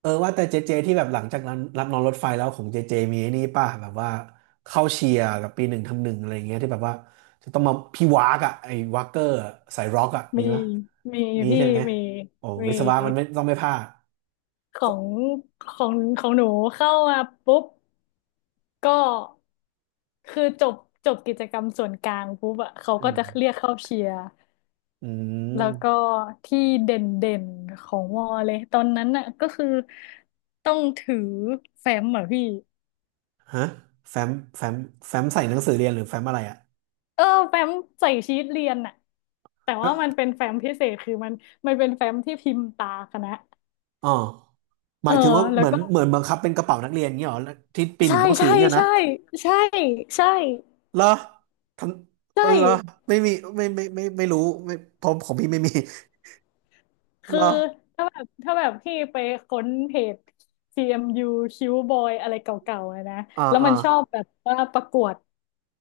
เออว่าแต่เจเจที่แบบหลังจากนั้นรับนอนรถไฟแล้วของเจเจมีไอ้นี่ป่ะแบบว่าเข้าเชียร์กับปีหนึ่งทำหนึ่งอะไรอย่างเงี้ยที่แบบว่าจะต้องมาพี่วากอะไอ้วากเกอร์อะสายร็อกอะมีมีไหมยมีมีพี่ใช่ไหมมีโอ้มีวิศวะมันไม่ต้องไม่พลาดขขอองของของหนูเข้ามาปุ๊บก็คือจบกิจกรรมส่วนกลางปุ๊บอะเขาอืก็มจะเรียกเข้าเชียร์อืแล้วก็มที่เด่นของวอเลยตอนนั้นอะก็คือต้องถือแฟ้มเหรอพี่ฮะแฟ้มแฟ้มแฟ้มใส่หนังสือเรียนหรือแฟ้มอะไรอะเออแฟ้มใส่ชีทเรียนอะแต่ว่ามันฮะเป็นแฟ้มพิเศษคือมันมันเป็นแฟ้มที่พิมพ์ตาคณะอ๋อหเอมาอยถึงว่าแล้เหวมือนก็ เหมือนบังคับเป็นกระเป๋านักเรียนอย่างเงี้ยเหรอที่ปีหใช่นึ่งต้องถือใช่อย่างเงี้ยนะ ใช่ใช่ใช่ใช่ เหรอทันเหรอไม่มีไม่รู้ไม่ผมของพี่ไม่มีเหคืรออถ้าแบบพี่ไปค้นเพจ CMU คิวบอยอะไรเก่าๆอะนะอ่าแล้วอ่ามันชอบแบบว่าประกวด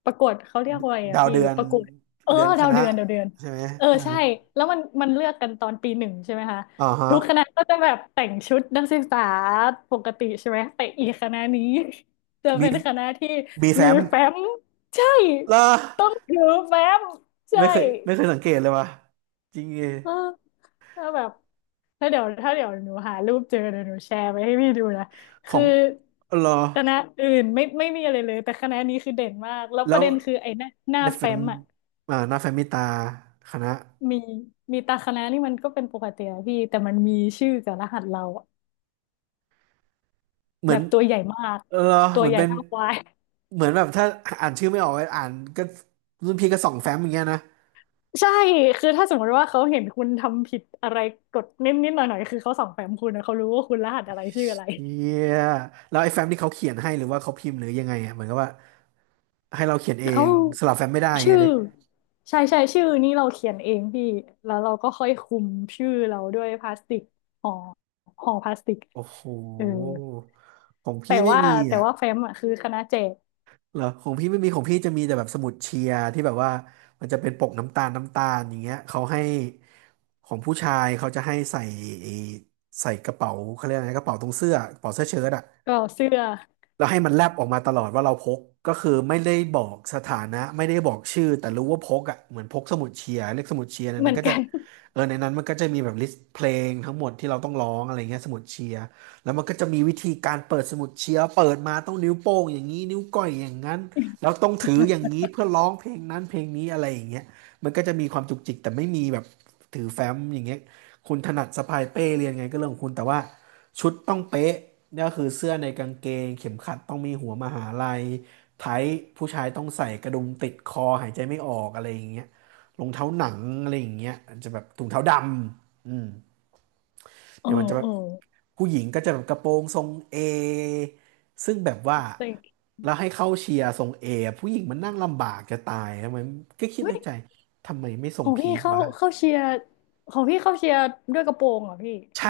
ประกวดเขาเรียกว่าอะไรอ่ะดาวพี่เดือน ประกวดเออเดือนคดาวณะเดือนดาวเดือนใช่ไหมเอออ่าใช่แล้วมันมันเลือกกันตอนปีหนึ่งใช่ไหมคะอ่าฮะทุกคณะก็จะแบบแต่งชุดนักศึกษาปกติใช่ไหมแต่อีกคณะนี้ จะมีเป็นคณะที่มีมีแฟ้มแฟ้มใช่เหรอต้องถือแฟ้มใช่ ไม่เคยไม่เคยสังเกตเลยว่ะจริงเอเออแล้วแบบถ้าเดี๋ยวหนูหารูปเจอเดี๋ยวหนูแชร์ไปให้พี่ดูนะขอคืองเหรอคณะอื่นไม่มีอะไรเลยแต่คณะนี้คือเด่นมากแล้วปแล้ระวเด็นคือไอ้หน้าหน้าแฟ้มอ่ะอ่าหน้าแฟ้มมีตาคณะ มีมีตาคณะนี่มันก็เป็นปกติอะพี่แต่มันมีชื่อกับรหัสเราอะเหมืแบอนบตัวใหญ่มากเหรอตัเหวมือนใหญ่เป็นเท่าควาย เหมือนแบบถ้าอ่านชื่อไม่ออกอ่านก็ รุ่นพี่ก็ส่องแฟ้มอย่างเงี้ยนะ ใช่คือถ้าสมมติว่าเขาเห็นคุณทำผิดอะไรกดนิดนิดหน่อยหน่อยๆคือเขาส่องแฟ้มคุณนะเขารู้ว่าคุณรหัสอะไรชื่ออะไร เฮียแล้วไอ้แฟ้มที่เขาเขียนให้หรือว่าเขาพิมพ์หรือยังไงอ่ะเหมือนกับว่าให้เราเขียนเอเอ้างสลับแฟ้มไม่ได้อย่างชื่เงี้ยอเด้ใช่ใช่ชื่อนี่เราเขียนเองพี่แล้วเราก็ค่อยคุมชื่อเราด้วยพลาสติกห่อห่อพลาสติกโอ้โหเออของแต่พี่ไม่ว่ามีแต่อ่ะว่าแฟ้มอ่ะคือคณะแจกเหรอของพี่ไม่มีของพี่จะมีแต่แบบสมุดเชียร์ที่แบบว่ามันจะเป็นปกน้ำตาลอย่างเงี้ยเขาให้ของผู้ชายเขาจะให้ใส่ไอ้ใส่กระเป๋าเขาเรียกอะไรกระเป๋าตรงเสื้อกระเป๋าเสื้อเชิ้ตอ่ะ ก็เสื้อแล้วให้มันแลบออกมาตลอดว่าเราพกก็คือไม่ได้บอกสถานะไม่ได้บอกชื่อแต่รู้ว่าพกอ่ะเหมือนพกสมุดเชียร์เลขสมุดเชียร์ในเหนั้มืนอนก็จะกัน เออในนั้นมันก็จะมีแบบลิสต์เพลงทั้งหมดที่เราต้องร้องอะไรเงี้ยสมุดเชียร์แล้วมันก็จะมีวิธีการเปิดสมุดเชียร์เปิดมาต้องนิ้วโป้งอย่างนี้นิ้วก้อยอย่างนั้นแล้วต้องถืออย่างนี้เพื่อร้องเพลงนั้นเพลงนี้อะไรอย่างเงี้ยมันก็จะมีความจุกจิกแต่ไม่มีแบบถือแฟ้มอย่างเงี้ยคุณถนัดสะพายเป้เรียนไงก็เรื่องของคุณแต่ว่า ชุดต้องเป๊ะเนี่ยก็คือเสื้อในกางเกงเข็มขัดต้องมีหัวมหาลัยไทท์ผู้ชายต้องใส่กระดุมติดคอหายใจไม่ออกอะไรอย่างเงี้ยรองเท้าหนังอะไรอย่างเงี้ยอาจจะแบบถุงเท้าดำอืมเออเดี๋ยวมันจะแบเอบอผู้หญิงก็จะแบบกระโปรงทรงเอซึ่งแบบว่าเซ็งแล้วให้เข้าเชียร์ทรงเอผู้หญิงมันนั่งลำบากจะตายทำไมก็คิดเฮ้ในยใจทำไมไม่ทรขงองพีพี่ทเข้าวะ เข้าเชียร์ของพี่เข้าเชียร์ด้วยกระโปรงเหรอพี่ใช่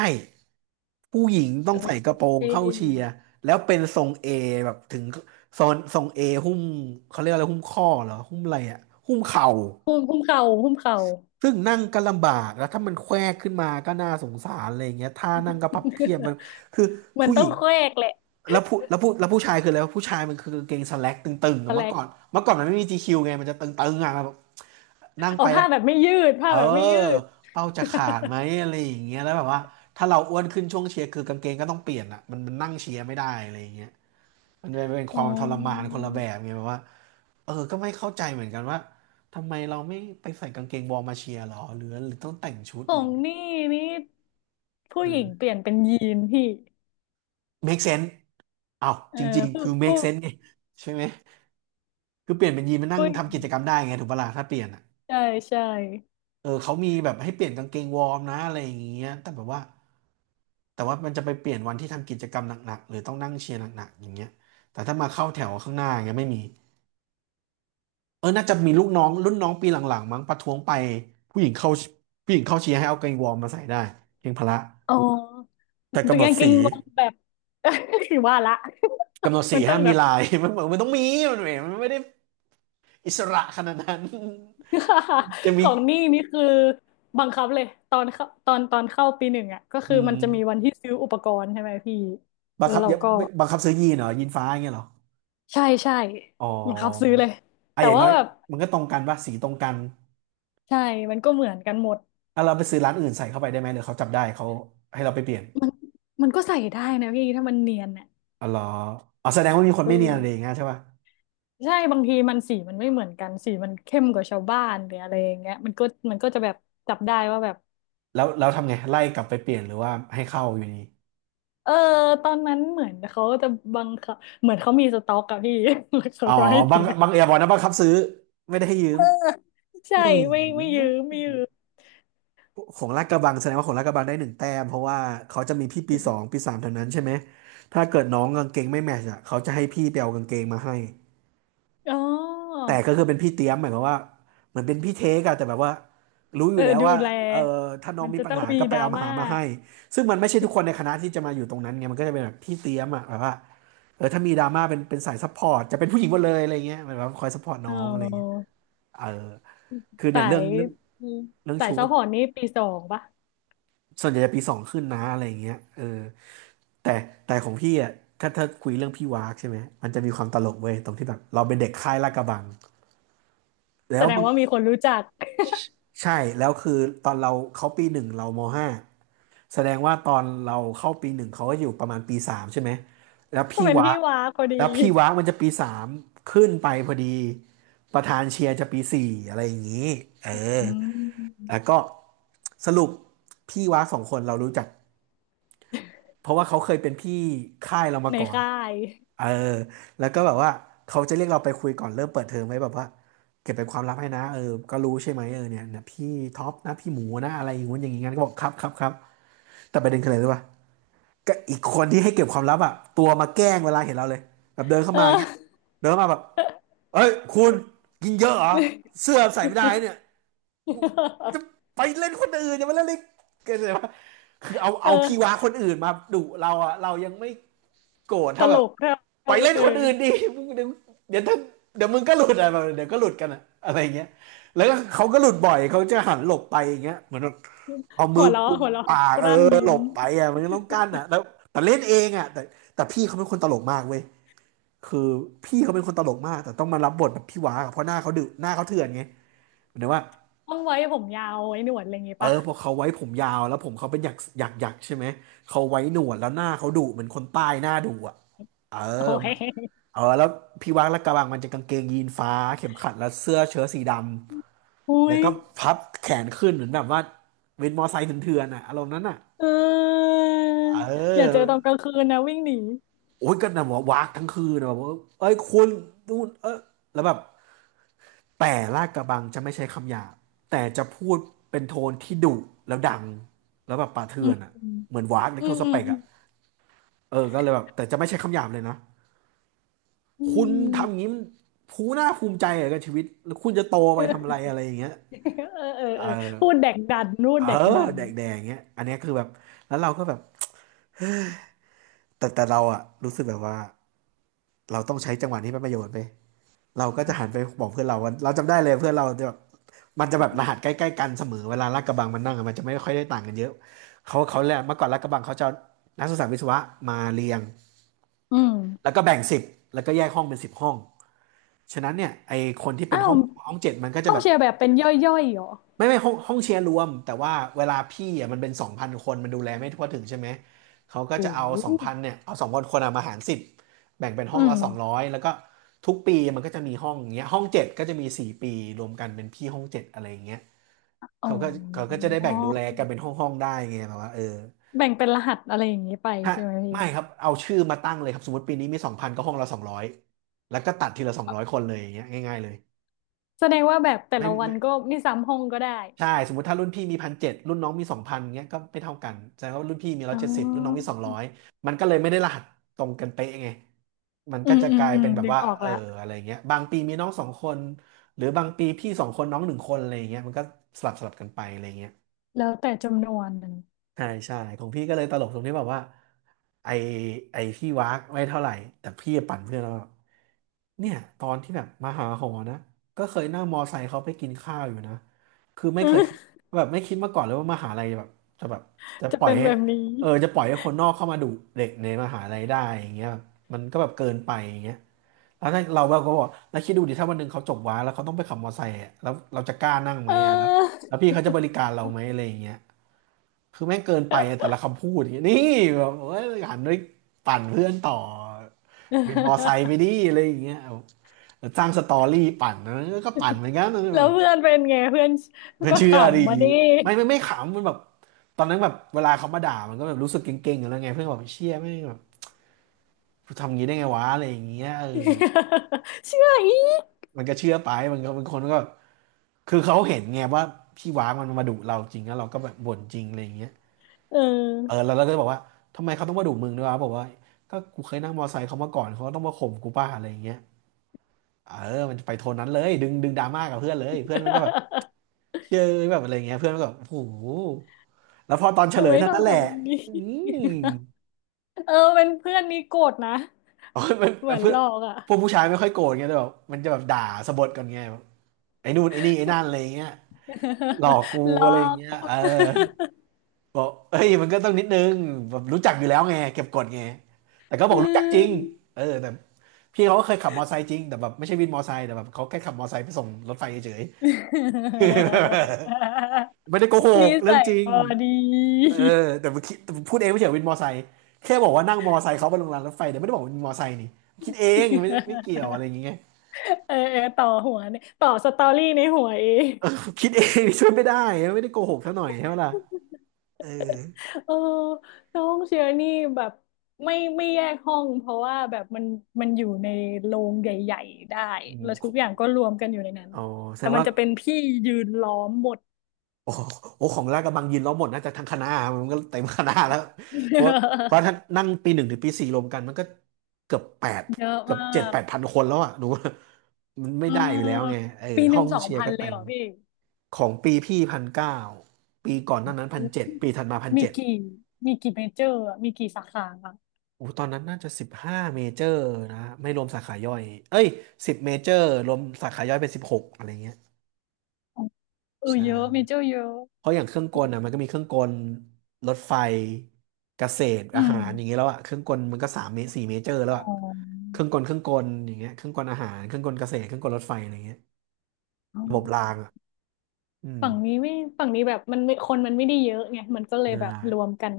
ผู้หญิงต้องเอ้ใส่ยกระโปรเทงเข้าเชีย่ร์แล้วเป็นทรงเอแบบถึงโซนทรงเอหุ้มเขาเรียกอะไรหุ้มข้อเหรอหุ้มอะไรอ่ะหุ้มเข่าหุ้มเข่าหุ้มเข่า ซึ่งนั่งก็ลำบากแล้วถ้ามันแควกขึ้นมาก็น่าสงสารอะไรอย่างเงี้ยท่านั่งก็พับเพียบมันคือ มันผู้หต้อญิงงแควกแหละแล้วผู้ชายคืออะไรวะผู้ชายมันคือกางเกงสแล็กตึงๆอะตะแลเมื่อกก่อนเมื่อก่อนมันไม่มี GQ ไงมันจะตึงๆอ่ะแบบนั่งเอาไปแล้ว ผ้าแบบไม่ยืดผ้าเออแบบไม่ยืด เป้าจะขาดไหม อะไรอย่างเงี้ยแล้วแบบว่าถ้าเราอ้วนขึ้นช่วงเชียร์คือกางเกงก็ต้องเปลี่ยนอ่ะมันนั่งเชียร์ไม่ได้อะไรอย่างเงี้ยมันเป็นคอ๋อ วามทรมานคนละแบบไงแบบว่าเออก็ไม่เข้าใจเหมือนกันว่าทำไมเราไม่ไปใส่กางเกงวอร์มมาเชียร์หรอหรือต้องแต่งชุดขอะอไรองย่างเงี้ยนี่นี่ผู้เอหญิอ งเปลี่ยนเป็นยีนพี่ make sense อ้าวเอจอริงๆผู้คือ ผู้ make sense ไงใช่ไหมคือเปลี่ยนเป็นยีนมานั่งผู้หญิงทำกิจกรรมได้ไงถูกปะล่ะถ้าเปลี่ยนอะ ใช่ใช่เออเขามีแบบให้เปลี่ยนกางเกงวอร์มนะอะไรอย่างเงี้ยแต่แบบว่าแต่ว่ามันจะไปเปลี่ยนวันที่ทำกิจกรรมหนักๆหรือต้องนั่งเชียร์หนักๆอย่างเงี้ยแต่ถ้ามาเข้าแถวข้างหน้าอย่างเงี้ยไม่มีเออน่าจะมีลูกน้องรุ่นน้องปีหลังๆมั้งประท้วงไปผู้หญิงเข้าผู้หญิงเข้าเชียร์ให้เอากางเกงวอร์มมาใส่ได้เพียงพละอ๋อแต่ตักำวหนดกางเกสีงวางแบบ ว่าละกำหนดสีมันต้ห้าองมแบมีบ ลาย มันบอกมันต้องมีมันไม่ได้อิสระขนาดนั้น จะ ขมีองนี่นี่คือบังคับเลยตอนเข้าปีหนึ่งอ่ะก็อืคือมันจะมีวันมที่ซื้ออุปกรณ์ใช่ไหมพี่บังแล้วคับเราอย่าก็บังคับซื้อยีนเหรอยีนฟ้าอย่างเงี้ยเหรอ ใช่ใช่อ๋อบังคับซื้อเลยอ่ะแต่อย่างว่าน้อยแบบมันก็ตรงกันป่ะสีตรงกันใช่มันก็เหมือนกันหมดอ่ะเราไปซื้อร้านอื่นใส่เข้าไปได้ไหมหรือเขาจับได้เขาให้เราไปเปลี่ยนมันมันก็ใส่ได้นะพี่ถ้ามันเนียนอ่ะอ๋อเหรออ๋อแสดงว่ามีคนอือ ไม่เนียนอะไรอย่างเงี้ยใช่ป่ะใช่บางทีมันสีมันไม่เหมือนกันสีมันเข้มกว่าชาวบ้านหรืออะไรอย่างเงี้ยมันก็มันก็จะแบบจับได้ว่าแบบแล้วทำไง ไล่กลับไปเปลี่ยนหรือว่าให้เข้าอยู่ดีเออตอนนั้นเหมือนเขาจะบังคับเหมือนเขามีสต็อกอะพี่ แล้วเขาอ๋อก็ให้บังซื้อบังเอียบอกนะบังคับซื้อไม่ได้ให้ยืมเออใช่อืไม่ยืมมไม่ยืมของลาดกระบังแสดงว่าของลาดกระบังได้หนึ่งแต้มเพราะว่าเขาจะมีพี่ปีสองปีสามเท่านั้นใช่ไหมถ้าเกิดน้องกางเกงไม่แมทช์อ่ะเขาจะให้พี่ไปเอากางเกงมาให้ อ๋อแต่ก็คือเป็นพี่เตี้ยมหมายความว่าเหมือนเป็นพี่เทกอะแต่แบบว่ารู้อเอยู่อแล้วดูว่าแลเออถ้าน้อมังนมีจะปัญต้องหามีก็ไปดราเอามาม่าหามาให้ซึ่งมันไม่ใช่ทุกคนในคณะที่จะมาอยู่ตรงนั้นไงมันก็จะเป็นแบบพี่เตี้ยมอะแบบว่าเออถ้ามีดราม่าเป็นสายซัพพอร์ตจะเป็นผู้หญิงหมดเลยอะไรเงี้ยเหมือนแบบคอยซัพพอร์ตเน้องอะไรเงี้ยออเออคือเนี่สายยเรื่องสายชุซัพดพอร์ตนี่ปีสองปะส่วนใหญ่จะปีสองขึ้นนะอะไรเงี้ยเออแต่ของพี่อะถ้าคุยเรื่องพี่วากใช่ไหมมันจะมีความตลกเว้ยตรงที่แบบเราเป็นเด็กค่ายลาดกระบังแล้แสว ดงว่ามีคนรู้จัก ใช่แล้วคือตอนเราเขาปีหนึ่งเรามห้าแสดงว่าตอนเราเข้าปีหนึ่งเขาก็อยู่ประมาณปีสามใช่ไหมแล้ว ก็พี่เป็นวะพี่ว้าพอดีแล้วพี่วะมันจะปีสามขึ้นไปพอดีประธานเชียร์จะปีสี่อะไรอย่างนี้เอออืมแล้วก็สรุปพี่วะสองคนเรารู้จักเพราะว่าเขาเคยเป็นพี่ค่ายเรามาในก่อน ค่ายเออแล้วก็แบบว่าเขาจะเรียกเราไปคุยก่อนเริ่มเปิดเทอมไว้แบบว่าเก็บเป็นความลับให้นะเออก็รู้ใช่ไหมเออเนี่ยเนี่ยพี่ท็อปนะพี่หมูนะอะไรอย่างงู้นอย่างงี้งั้นก็บอกครับครับครับแต่ประเด็นคืออะไรรู้ป่ะก็อีกคนที่ให้เก็บความลับอ่ะตัวมาแกล้งเวลาเห็นเราเลยแบบเดินเข้าเอมาอย่างเงี้ยอ เดินเข้ามาแบบเอ้ยคุณกินเยอะเหรอเสื้อใส่ไม่ได้เนี่ยกูจะไปเล่นคนอื่นเนี่ยมาเล่นเล่นเกิดอะไรวะคือเอาเอเอาพี่ว้าอคนอื่นมาดุเราอ่ะเรายังไม่โกรธตเท่าแบลบ กเรไปาเล่นเออคนอื่นดิ มึงเดี๋ยวเดี๋ยวถ้าเดี๋ยวมึงก็หลุดอะไรแบบเดี๋ยวก็หลุดกันอะอะไรเงี้ยแล้วก็เขาก็หลุดบ่อยเขาจะหันหลบไปอย่างเงี้ยเหมือนแบบเอาหัมืวอเราะกุมหัวเราะปากกเอลั้นอยิ้หลมบไปอะมันก็ต้องกั้นอะแล้วแต่เล่นเองอะแต่พี่เขาเป็นคนตลกมากเว้ยคือพี่เขาเป็นคนตลกมากแต่ต้องมารับบทแบบพี่ว้าอะเพราะหน้าเขาดุหน้าเขาเถื่อนไงเหมือนว่า ต้องไว้ผมยาวไว้หนวดอะไรอย่างงี้เออป่ะพอเขาไว้ผมยาวแล้วผมเขาเป็นหยักหยักหยักใช่ไหมเขาไว้หนวดแล้วหน้าเขาดุเหมือนคนใต้หน้าดุอ่ะเออโอ้ยมันเออแล้วพี่วักและกระบังมันจะกางเกงยีนฟ้าเข็มขัดและเสื้อเชิ้ตสีดำอุ้แล้วยก็พับแขนขึ้นเหมือนแบบว่าเวนมอไซค์เถื่อนๆอ่ะอารมณ์นั้นอ่ะเออเออย่าเจอตอนกลางอคืนนะวิ่งหนีโอ้ยก็นะว่าวากทั้งคืนนะแบบว่าเอ้ยคุณนู่นเออแล้วแบบ แต่ลาดกระบังจะไม่ใช้คำหยาบแต่จะพูดเป็นโทนที่ดุแล้วดังแล้วแบบป่าอืเถื่อนอ่ะมเหมือนวากใลอืโทมสอืเปมกอืมอ่ะเออก็เลยแบบแต่จะไม่ใช้คำหยาบเลยนะอืคุณทำอย่างนี้มผู้ภูน่าภูมิใจเหรอกับชีวิตแล้วคุณจะโตไปทำอะเออไรอะไรอย่างเงี้ยเออเออเอเอออพูดแดกดันพูเอดอแดกดันแดกๆอย่างเงี้ยอันเนี้ยคือแบบแล้วเราก็แบบแต่เราอ่ะรู้สึกแบบว่าเราต้องใช้จังหวะนี้เป็นประโยชน์ไป เราก็จะหันไปบอกเพื่อนเราว่าเราจำได้เลยเพื่อนเราจะแบบมันจะแบบรหัสใกล้ๆกันเสมอเวลาลาดกระบังมันนั่งอะมันจะไม่ค่อยได้ต่างกันเยอะเขาแหละเมื่อก่อนลาดกระบังเขาจะเอานักศึกษาวิศวะมาเรียงอืมแล้วก็แบ่งสิบแล้วก็แยกห้องเป็น10 ห้องฉะนั้นเนี่ยไอคนที่เป็อ้านวห้อง7มันก็จะห้องแบบ แชร์แบบเป็นย่อยๆเหรอไม่ไม่ห้องเชียร์รวมแต่ว่าเวลาพี่อ่ะมันเป็นสองพันคนมันดูแลไม่ทั่วถึงใช่ไหมเขาก็จะโอ้เอาโหสองพันเนี่ยเอาสองพันคนอ่ะมาหารสิบแบ่งเป็นห้อืองละมสองร้อยแล้วก็ทุกปีมันก็จะมีห้องอย่างเงี้ยห้องเจ็ดก็จะมี4 ปีรวมกันเป็นพี่ห้องเจ็ดอะไรอย่างเงี้ยอ๋อ เขาก็เขาก็จะได้แบ่งดูแลกันเป็นห้องห้องได้ไงแบบว่าเออแบ่งเป็นรหัสอะไรอย่างนี้ไปถ้าใช่ไหมพี่ไม่ครับเอาชื่อมาตั้งเลยครับสมมติปีนี้มีสองพันก็ห้องละสองร้อยแล้วก็ตัดทีละ200 คนเลยอย่างเงี้ยง่ายๆเลยแสดงว่าแบบแต่ไม่ละวันไม่ ก็ไม่ซ้ำห้องก็ได้ใช่สมมติถ้ารุ่นพี่มีพันเจ็ดรุ่นน้องมีสองพันเงี้ยก็ไม่เท่ากันแสดงว่ารุ่นพี่มีร้ออ๋ยเจ็ดสิบรุ่นน้องมีอสองร้อยมันก็เลยไม่ได้รหัสตรงกันเป๊ะไงมันอืก็มจะอืกมลายอืมเป็นแบบดึงว่าออกเออละอะไรเงี้ยบางปีมีน้องสองคนหรือบางปีพี่สองคนน้องหนึ่งคนอะไรเงี้ยมันก็สลับสลับกันไปอะไรเงี้ย แล้วแต่จำนวนนะ ใช่ใช่ของพี่ก็เลยตลกตรงที่แบบว่าไอไอพี่วากไม่เท่าไหร่แต่พี่ปั่นเพื่อนแล้วาเนี่ยตอนที่แบบมาหาหอนะก็เคยนั่งมอไซค์เขาไปกินข้าวอยู่นะคือไม่เคยคิดแบบไม่คิดมาก่อนเลยว่ามหาลัยแบบจะแบบจะ จะปล่อยเป็นให้แบบนี้เออจะปล่อยให้คนนอกเข้ามาดุเด็กในมหาลัยได้อย่างเงี้ยแบบมันก็แบบเกินไปอย่างเงี้ยแล้วถ้าเราก็บอกแล้วคิดดูดิถ้าวันหนึ่งเขาจบวาแล้วเขาต้องไปขับมอไซค์อะแล้วเราจะกล้านั่งไหมเออะแล้วอ แล้วพี่เขาจะบริการเราไหมอะไรอย่างเงี้ย คือแม่งเกินไปอะแต่ละคำพูดอย่างเงี้ยนี่แบบเอ้ยหันไปปั่นเพื่อนต่อเป็นมอไซค์ ไปดิอะไรอย่างเงี้ยเอาสร้างสตอรี่ปั่นนะก็ปั่นเหมือนกันนะแบแล้วบเพื่อนเป็นไงเพื่อนไม่ก็ขเชื่อดิำมาดิ ไม่ไม่ไม่ขำมันแบบตอนนั้นแบบเวลาเขามาด่ามันก็แบบรู้สึกเก่งๆอยู่แล้วไงเพื่อนก็แบบเชี่ยไม่งแบบทำยงี้ได้ไงวะอะไรอย่างเงี้ยเออ เชื่ออีกมันก็เชื่อไปมันก็บางคนก็คือเขาเห็นไงว่าพี่ว้างมันมาดุเราจริงแล้วเราก็แบบบ่นจริงอะไรอย่างเงี้ย เอเอออ แล้วเราก็บอกว่าทำไมเขาต้องมาดุมึงด้วยวะบอกว่าก็กูเคยนั่งมอไซค์เขามาก่อนเขาก็ต้องมาข่มกูป้าอะไรอย่างเงี้ยเออมันจะไปโทนนั้นเลยดึงดราม่ากับเพื่อนเลยเพื่อนมันก็แบบ เจอแบบอะไรเงี้ยเพื่อนมันก็แบบโอ้โหแล้วพอตอนเฉทำลไมยเท่าต้องนั้นแหละทำแบบนี้ อืม เออเป็นเพื่อนนี่โกรธนะ เออมันเหมือนเพื่อหลนอกอ่ะ พวกผู้ชายไม่ค่อยโกรธไงแต่แบบมันจะแบบด่าสะบดกันไงแบบไอ้นู่นไอ้นี่ไอ้นั่นอะไรอย่างเงี้ยหลอกกู หลอะไรออย่างก เงี้ยเออ บอกเอ้ยมันก็ต้องนิดนึงแบบรู้จักอยู่แล้วไงเก็บกดไงแต่ก็ บอือกรู้จักจริงม เออแต่พี่เขาก็เคยขับมอไซค์จริงแต่แบบไม่ใช่วินมอไซค์แต่แบบเขาแค่ขับมอไซค์ไปส่งรถไฟเฉยๆ ไม่ได้โกหนิกเรื่อสังยจริงบอดี เออแต่มันคิดแต่พูดเองไม่เฉยวินมอไซค์แค่บอกว่านั่งมอไซค์เขาไปลงรางรถไฟแต่ไม่ได้บอกว่าวินมอไซค์นี่คิดเองไม่เกี่ยว อะไรอย่างเงี้ยเออเออต่อหัวเนี่ยต่อสตอรี่ในหัวเองคิดเอง นี่ช่วยไม่ได้ไม่ได้โกหกซะหน่อยใช่ไหมล่ะเออเออน้องเชียร์นี่แบบไม่แยกห้องเพราะว่าแบบมันมันอยู่ในโรงใหญ่ๆได้อืมแล้วทุกอย่างก็รวมกันอยู่ในนั้นอ๋อแสแต่ดงมันว่า จะเป็นพี่ยืนล้อมหมด โอ้โหโอ้ของลาดกระบังยินล้อมหมดน่าจะทั้งคณะมันก็เต็มคณะแล้ว เพราะเพราะถ้า นั่งปีหนึ่งถึงปีสี่รวมกันมันก็เกือบแปดเยอะเกือบมาเจ็ดกแปดพันคนแล้วอ่ะหนูว่ามันไม่เได้อยู่แล้วไงออเออปีหห้อนึ่งงสองเชียร์พันก็เลเต็ยเหมรอพี่ของปีพี่1,900ปีก่อนหน้านั้นพันเจ็ดปีถัดมาพันมีเจ็ดกี่มีกี่เมเจอร์อะมีกี่สาขาอะ โอ้ตอนนั้นน่าจะ15 เมเจอร์นะไม่รวมสาขาย่อยเอ้ย10 เมเจอร์รวมสาขาย่อยเป็น16อะไรเงี้ยเออใช่ เยอะเมเจอร์เยอะเพราะอย่างเครื่องกลอ่ะมันก็มีเครื่องกลรถไฟเกษตรอือามหารอย่างเงี้ยแล้วอ่ะเครื่องกลมันก็สามเมตรสี่เมเจอร์แล้วอ๋อ่ะอเครื่องกลอย่างเงี้ยเครื่องกลอาหารเครื่องกลเกษตรเครื่องกลรถไฟอะไรเงี้ยอ๋อระบบรางอ่ะอืมฝั่งนี้ไม่ฝั่งนี้แบบมันไม่คนมันไม่ได้เยอะไงมันก็เลยใช่แบบรวมกัน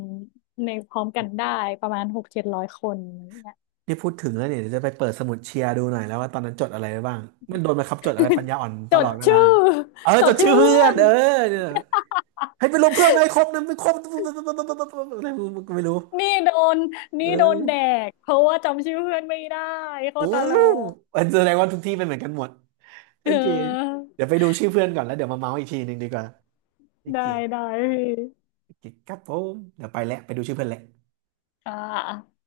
ในพร้อมกันได้ประมาณหกเจ็ดร้อยคนอย่างเนี่ยนี่พูดถึงแล้วเนี่ยเดี๋ยวจะไปเปิดสมุดเชียร์ดูหน่อยแล้วว่าตอนนั้นจดอะไรไว้บ้างมันโดนบังคับจดอะไรปัญญาอ่อนตจลดอดเวลาชื่อ เออ จจดดชื่ชื่ออเพื่เพื่ออนนเออเนี่ยให้ไปลงเพื่อนไหมครบนะไม่ครบอะไรไม่รู้นี่โดนเอนี่โดนแดอกเพราะว่าจำชื่อเพื่อนไม่ได้โคตรโอ้ตลกแสดงว่าทุกที่เป็นเหมือนกันหมด เโอเค ออเดี๋ยวไปดูชื่อเพื่อนก่อนแล้วเดี๋ยวมาเมาส์อีกทีหนึ่งดีกว่าโอได้เคได้พี่โอเคครับผมเดี๋ยวไปแล้วไปดูชื่อเพื่อนแล้วค่ะ